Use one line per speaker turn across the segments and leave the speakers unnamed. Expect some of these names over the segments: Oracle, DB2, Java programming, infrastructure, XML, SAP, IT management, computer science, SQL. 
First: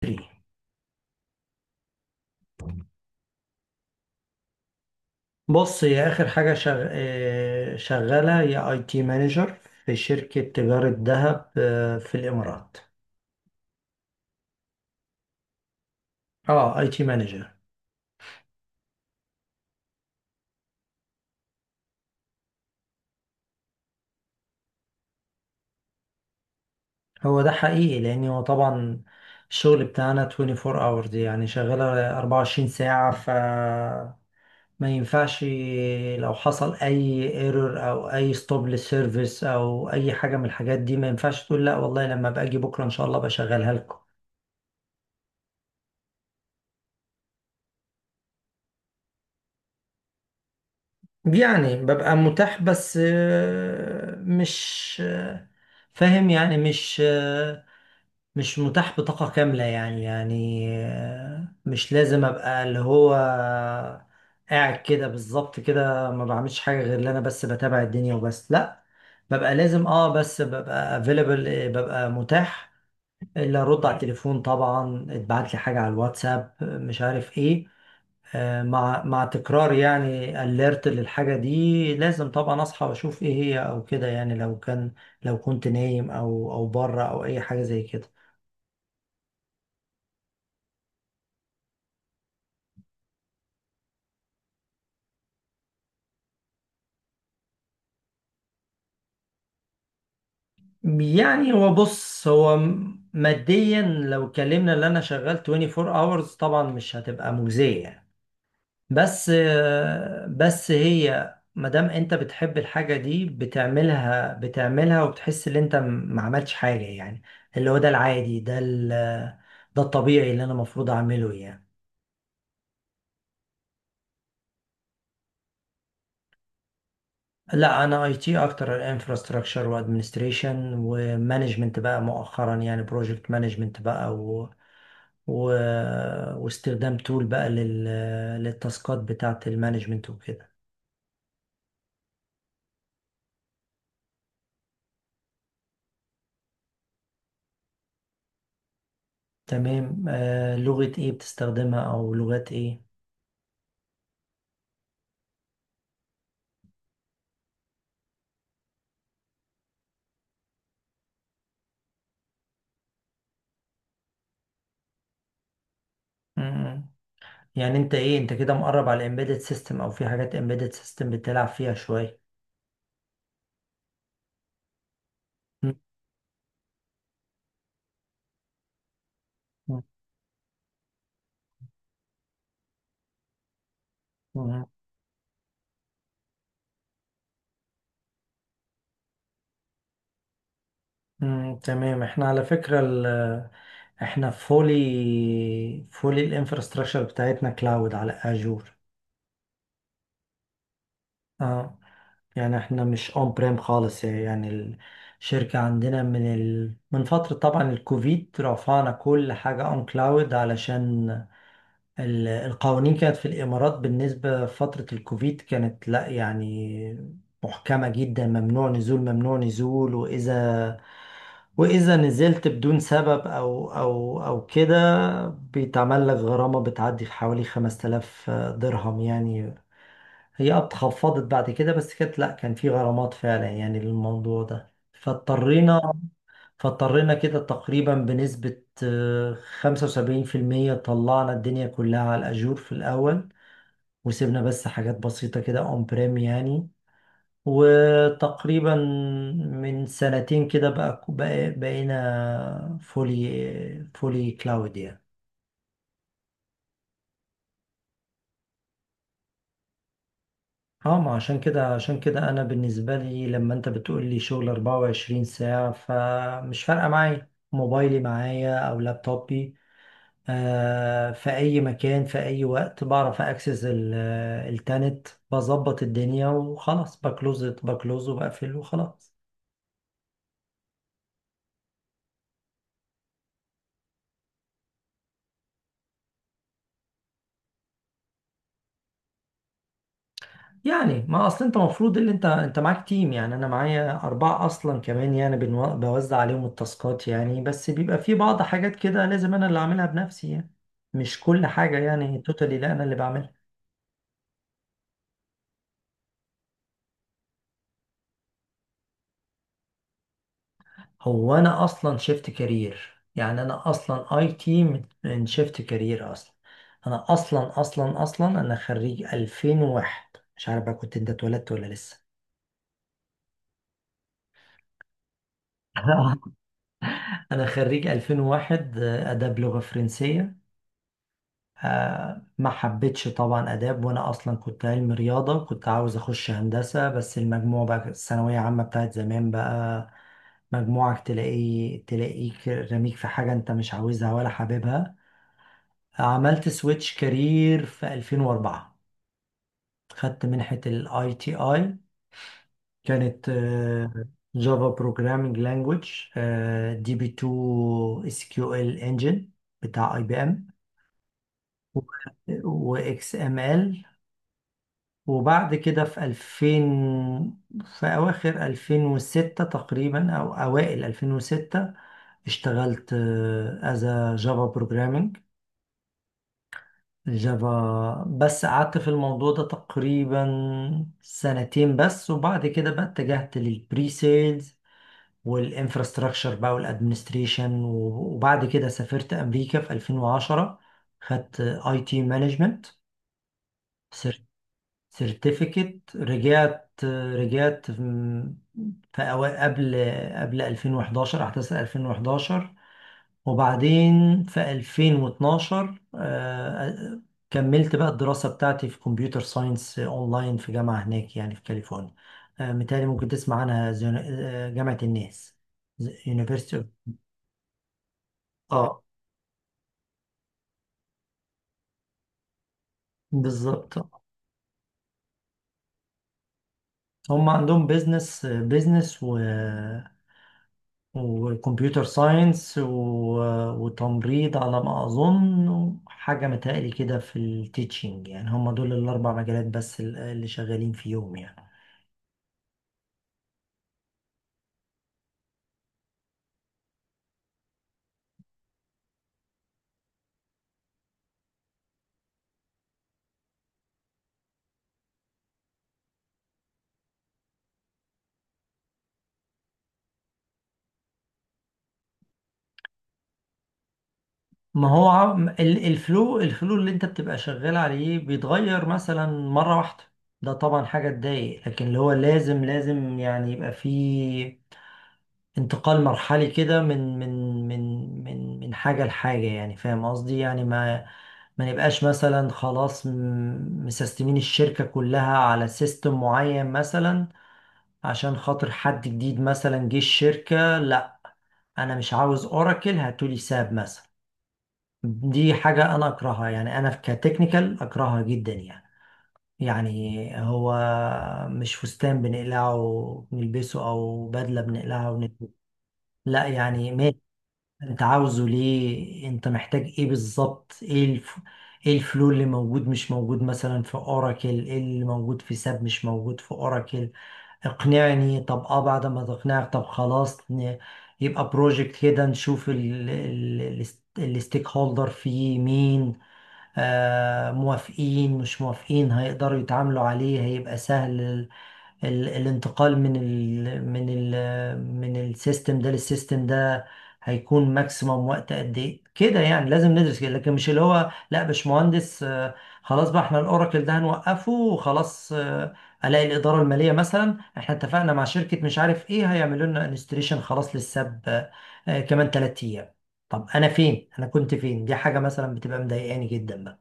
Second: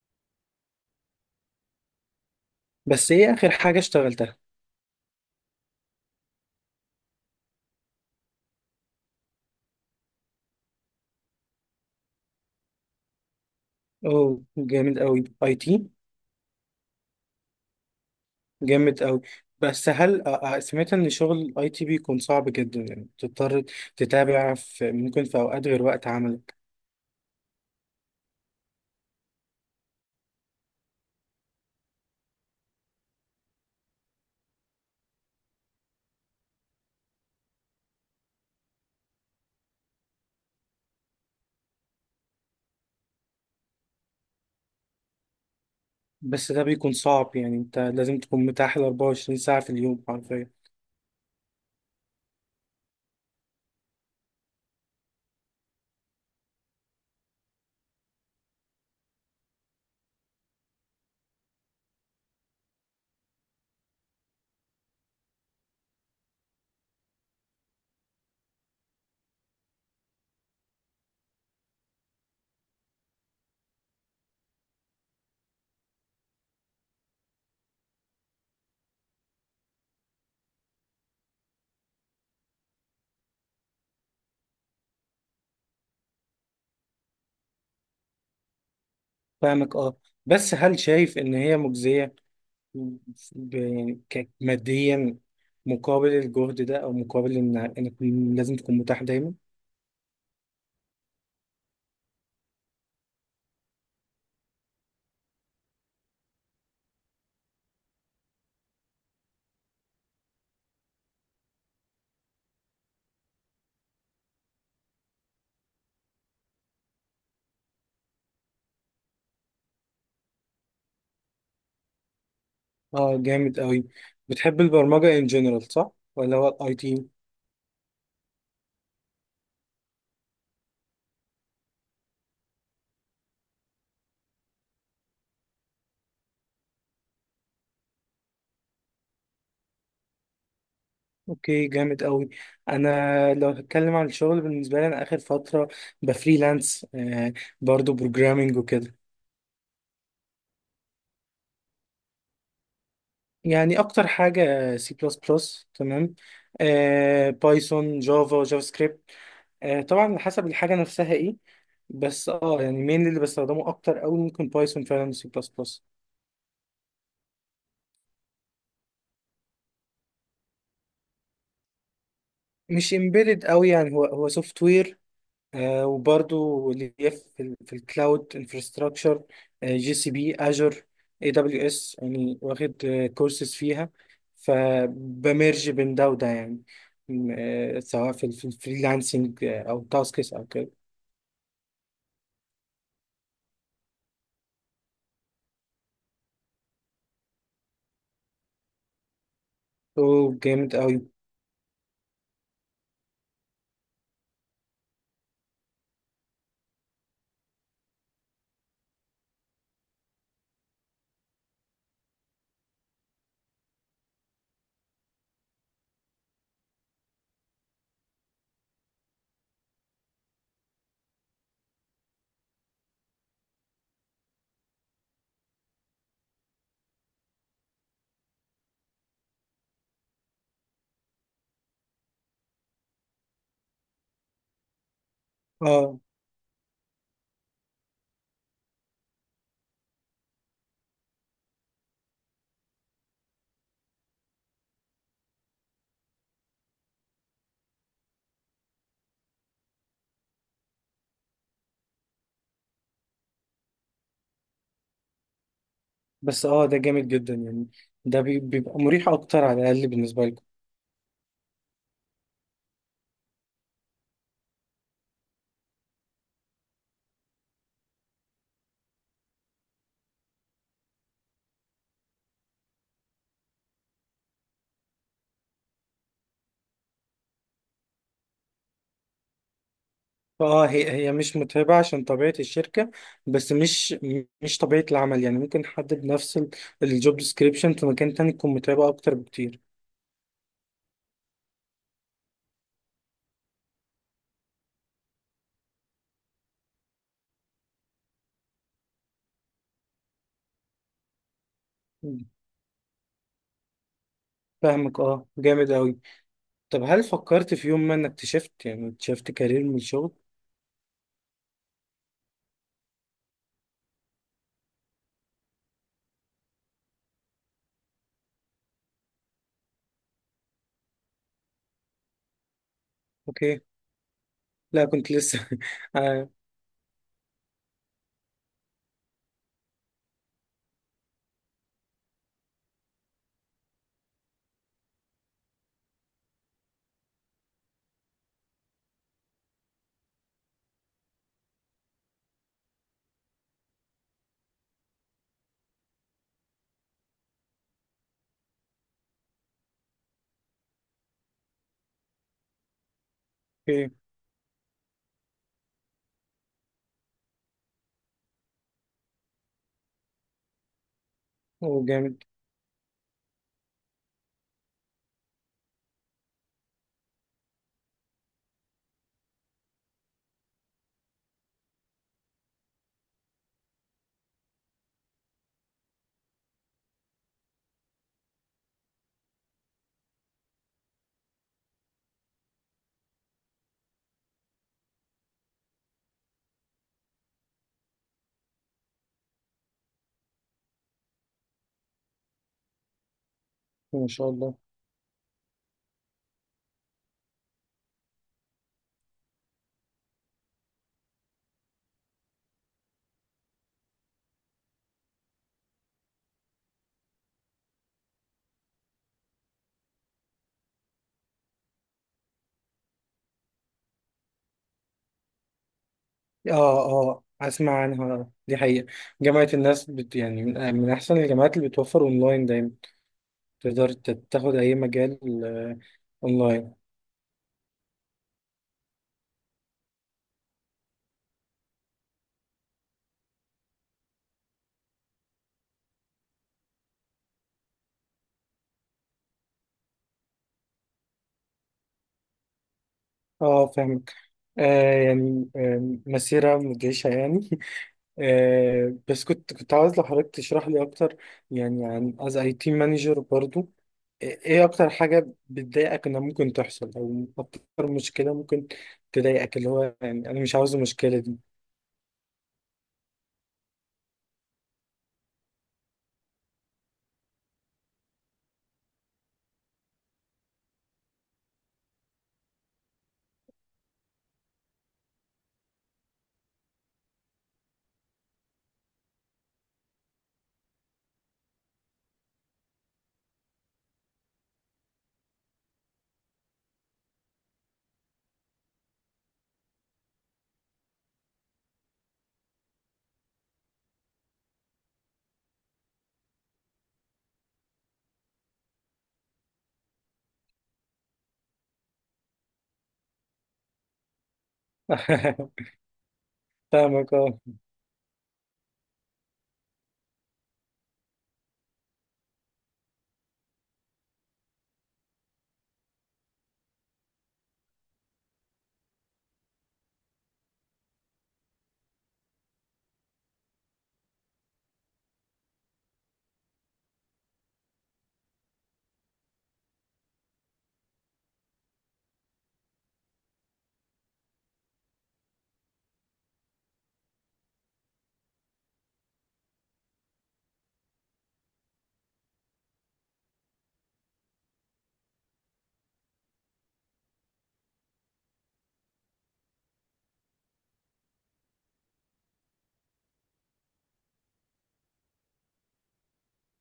3
بس ايه اخر حاجه اشتغلتها؟
بص، هي اخر حاجه شغ... آه، شغاله، هي اي تي مانجر في شركه تجاره ذهب، في الامارات.
اوه، جامد قوي. اي تي.
اه، اي تي مانجر.
جامد قوي. بس هل سمعت ان شغل اي تي بيكون صعب جدا؟ يعني تضطر تتابع في، ممكن في اوقات غير وقت عملك.
هو ده حقيقي لان هو طبعا الشغل بتاعنا 24 hours، يعني شغاله 24 ساعه. ف ما ينفعش لو حصل اي ايرور او اي ستوب للسيرفيس او اي حاجه من الحاجات دي، ما ينفعش تقول لا والله، لما باجي بكره ان شاء الله بشغلها لكم.
بس ده بيكون صعب، يعني انت لازم تكون متاح ال 24 ساعه في اليوم حرفيا.
يعني ببقى متاح بس، آه، مش آه، فاهم، يعني مش متاح بطاقة كاملة، يعني مش لازم ابقى اللي هو قاعد كده بالظبط، كده ما بعملش حاجة غير اللي انا بس بتابع الدنيا وبس. لا ببقى لازم، اه، بس ببقى available، ببقى متاح الا ارد على التليفون. طبعا اتبعت لي حاجة على الواتساب، مش عارف ايه، مع تكرار يعني اليرت للحاجة دي، لازم طبعا اصحى واشوف ايه هي، او كده يعني. لو كان، لو كنت نايم، او بره، او اي حاجة زي كده.
فاهمك، اه. بس هل شايف ان هي مجزيه؟ ماديا، مقابل الجهد ده، او مقابل ان انك لازم تكون متاح دايما.
يعني هو بص، هو ماديا، لو اتكلمنا اللي انا شغال 24 hours طبعا مش هتبقى مجزية يعني. بس بس هي مادام انت بتحب الحاجة دي بتعملها بتعملها، وبتحس ان انت ما عملتش حاجة يعني، اللي هو ده العادي، ده ده الطبيعي اللي انا المفروض اعمله يعني.
اه، جامد قوي. بتحب البرمجة ان جنرال، صح؟ ولا هو الاي تي؟
لا، انا اي تي اكتر، انفراستراكشر وادمنستريشن ومانجمنت بقى مؤخرا، يعني بروجكت مانجمنت بقى، و... واستخدام تول بقى للتاسكات بتاعة المانجمنت وكده.
اوكي، جامد قوي. انا لو هتكلم عن الشغل بالنسبة لي، انا اخر فترة بفريلانس، برضو بروجرامنج وكده.
تمام، لغة ايه بتستخدمها، او لغات ايه؟
يعني اكتر حاجة سي بلس بلس، تمام، بايثون، جافا، جافا سكريبت. طبعا على حسب الحاجة نفسها ايه. بس يعني مين اللي بستخدمه اكتر قوي ممكن بايثون، فعلا سي بلس بلس.
مم. يعني انت ايه، انت كده مقرب على الامبيدد سيستم، او في حاجات امبيدد سيستم بتلعب فيها شوية؟
مش امبيدد قوي، يعني هو سوفت وير.
مم.
وبرضو اللي هي في الكلاود انفراستراكشر.
مم.
جي سي بي اجر. اي دبليو اس. يعني واخد كورسز فيها، فبمرج بين ده وده يعني. سواء في الفريلانسنج او تاسكس او كده.
مم. تمام، احنا على فكرة احنا فولي فولي الانفراستراكشر بتاعتنا كلاود على اجور.
اوه، جامد قوي.
اه، يعني احنا مش اون بريم خالص يعني. الشركة عندنا من من فترة، طبعا الكوفيد رفعنا كل حاجة اون كلاود، علشان القوانين كانت في الإمارات بالنسبة فترة الكوفيد، كانت، لا يعني، محكمة جدا، ممنوع نزول ممنوع نزول، وإذا نزلت بدون سبب أو كده، بيتعمل لك غرامة بتعدي في حوالي 5000 درهم يعني. هي اتخفضت بعد كده، بس كانت، لا، كان في غرامات فعلا يعني للموضوع ده، فاضطرينا
اه
فاضطرينا كده تقريبا بنسبة 75% طلعنا الدنيا كلها على الأجور في الأول، وسيبنا بس حاجات بسيطة كده أون بريم يعني. وتقريبا من سنتين كده بقى، بقينا فولي فولي كلاود يعني.
بس ده جامد جدا يعني. بيبقى مريح اكتر على الاقل بالنسبه لي.
اه، ما عشان كده عشان كده انا، بالنسبة لي لما انت بتقول لي شغل 24 ساعة، فمش فارقة، معايا موبايلي معايا او لابتوبي، في اي مكان في اي وقت بعرف اكسس التانت بظبط الدنيا وخلاص، بكلوز وبقفل وخلاص.
اه، هي مش متعبة عشان طبيعة الشركة، بس مش طبيعة العمل. يعني ممكن حد بنفس الجوب ديسكريبشن في مكان تاني تكون متعبة أكتر بكتير.
يعني ما اصل انت المفروض، اللي انت معاك تيم يعني، انا معايا 4 اصلا كمان يعني، بوزع عليهم التاسكات يعني، بس بيبقى في بعض حاجات كده لازم انا اللي اعملها بنفسي يعني، مش كل حاجة يعني توتالي، لا، انا اللي بعملها.
فاهمك، اه، جامد أوي. طب هل فكرت في يوم ما إنك تشفت، يعني تشفت كارير من الشغل؟
هو انا اصلا شفت كارير يعني، انا اصلا اي تي من شفت كارير اصلا. انا اصلا اصلا اصلا انا خريج 2001، مش عارف بقى كنت انت اتولدت ولا لسه.
أوكي. لا كنت لسه آه.
انا خريج 2001، اداب لغة فرنسية. ما حبيتش طبعا اداب، وانا اصلا كنت علم رياضة، كنت عاوز اخش هندسة، بس المجموع بقى، الثانوية عامة بتاعت زمان بقى، مجموعك تلاقي، رميك في حاجة انت مش عاوزها ولا حاببها. عملت سويتش كارير في 2004، خدت منحة الاي تي اي، كانت
أوكي.
جافا بروجرامينج لانجويج، دي بي 2 اس كيو ال انجن بتاع اي بي ام،
أوه، جامد.
واكس ام ال. وبعد كده في 2000، في اواخر 2006 تقريبا او اوائل 2006 اشتغلت از جافا بروجرامينج جافا، بس قعدت في الموضوع ده تقريبا سنتين بس. وبعد كده بقى اتجهت للبري سيلز والانفراستراكشر بقى والادمنستريشن، وبعد كده سافرت امريكا في 2010، خدت اي تي مانجمنت
ما شاء الله.
سيرتيفيكت، رجعت في قبل 2011، احداث 2011. وبعدين في 2012 كملت بقى الدراسة بتاعتي في كمبيوتر ساينس اونلاين في جامعة هناك يعني، في كاليفورنيا. متهيألي ممكن تسمع عنها، جامعة الناس، University of.
اه اه، أسمع عنها دي
اه،
حقيقة. جامعة الناس بت، يعني من أحسن الجامعات اللي بتوفر أونلاين دايما.
بالظبط.
تقدر تاخد أي مجال، آه، اونلاين.
هم عندهم بيزنس بيزنس و وكمبيوتر ساينس، وتمريض على ما أظن، وحاجة متهيألي كده في التيتشنج، يعني هم دول الأربع مجالات بس اللي شغالين فيهم يعني.
اه، فاهمك. يعني مسيرة مدهشة يعني بس كنت عاوز لو حضرتك تشرح لي أكتر، يعني عن از اي تي مانجر برضو. ايه أكتر حاجة بتضايقك إنها ممكن تحصل؟ أو أكتر مشكلة ممكن تضايقك، اللي هو يعني أنا مش عاوز المشكلة دي.
ما هو الفلو اللي انت بتبقى شغال عليه بيتغير مثلا مرة واحدة، ده طبعا حاجة تضايق، لكن اللي هو لازم، يعني يبقى فيه انتقال مرحلي كده من حاجة لحاجة، يعني فاهم قصدي يعني، ما نبقاش مثلا خلاص، مسستمين الشركة كلها على سيستم معين مثلا عشان خاطر حد جديد مثلا جه الشركة، لا، انا مش عاوز اوراكل، هاتولي ساب مثلا. دي حاجة أنا أكرهها يعني، أنا كتكنيكال أكرهها جدا يعني. يعني هو مش فستان بنقلعه ونلبسه، أو بدلة بنقلعها ونلبسه، لا يعني ماشي.
فاهمك، اه.
أنت عاوزه ليه؟ أنت محتاج إيه بالظبط؟ إيه إيه الفلو اللي موجود مش موجود مثلا في أوراكل؟ إيه اللي موجود في ساب مش موجود في أوراكل؟ اقنعني. طب اه، بعد ما تقنعك، طب خلاص، يبقى بروجكت كده، نشوف الستيك هولدر فيه مين، موافقين مش موافقين، هيقدروا يتعاملوا عليه، هيبقى سهل ال ال الانتقال من السيستم ده للسيستم ده، هيكون ماكسيموم وقت قد ايه كده يعني، لازم ندرس كده، لكن مش اللي هو: لا باشمهندس، خلاص بقى احنا الاوراكل ده هنوقفه وخلاص، الاقي الاداره الماليه مثلا احنا اتفقنا مع شركه مش عارف ايه، هيعملوا لنا انستليشن خلاص للساب، كمان 3 ايام، طب انا كنت فين؟ دي حاجه مثلا بتبقى مضايقاني جدا.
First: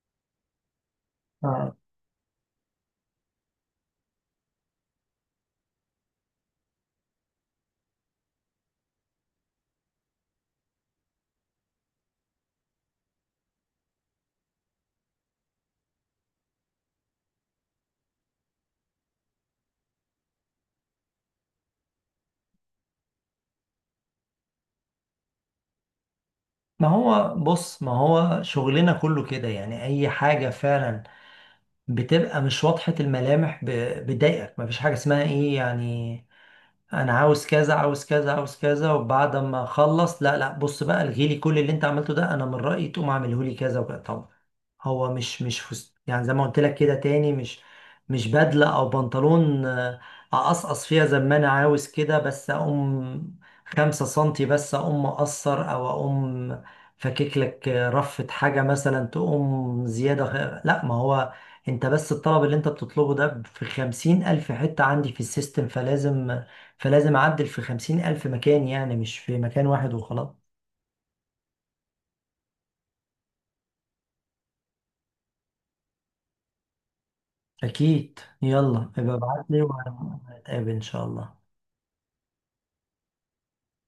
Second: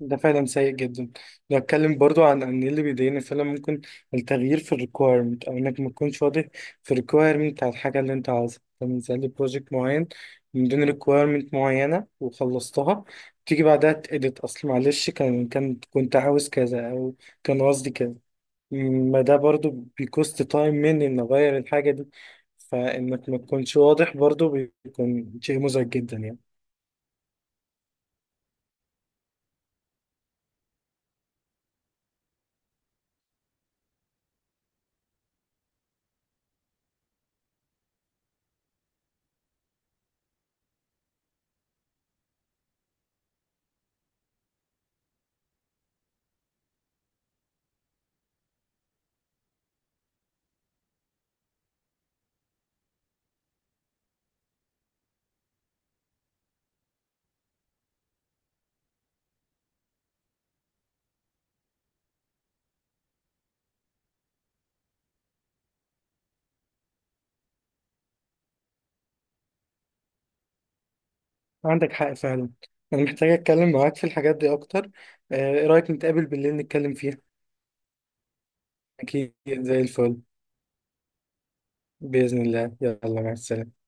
ده فعلا سيء جدا. لو
آه.
اتكلم برضو عن ان اللي بيضايقني فعلا ممكن التغيير في الريكويرمنت، او انك ما تكونش واضح في الريكويرمنت بتاع الحاجه اللي انت عاوزها. مثلا لي بروجكت معين من دون ريكويرمنت معينه وخلصتها، تيجي بعدها تأديت اصل معلش كان كنت عاوز كذا، او كان قصدي كذا. ما ده برضو بيكوست تايم مني ان اغير الحاجه دي. فانك ما تكونش واضح برضو بيكون شيء مزعج جدا يعني.
ما هو بص، ما هو شغلنا كله كده يعني، اي حاجة فعلا بتبقى مش واضحة الملامح بتضايقك، ما فيش حاجة اسمها ايه يعني، انا عاوز كذا عاوز كذا عاوز كذا، وبعد ما اخلص، لا لا، بص بقى، الغي لي كل اللي انت عملته ده، انا من رأيي تقوم اعمله لي كذا وكذا. طبعا هو مش يعني زي ما قلت لك كده تاني، مش، مش بدلة او بنطلون، اقصقص فيها زي ما انا عاوز كده، بس اقوم خمسة سنتي بس، اقوم مقصر، او اقوم فكك لك، رفة حاجة مثلا تقوم زيادة، لا، ما هو انت بس الطلب اللي انت بتطلبه ده في 50 الف حتة عندي في السيستم، فلازم اعدل في 50 الف مكان، يعني مش في مكان واحد وخلاص.
عندك حق فعلا. انا محتاج اتكلم معاك في الحاجات دي اكتر. ايه رايك نتقابل بالليل نتكلم فيها؟
اكيد، يلا يبقى
اكيد،
ابعت لي
زي الفل.
وهنتقابل ان شاء الله.
باذن الله، يلا مع السلامه.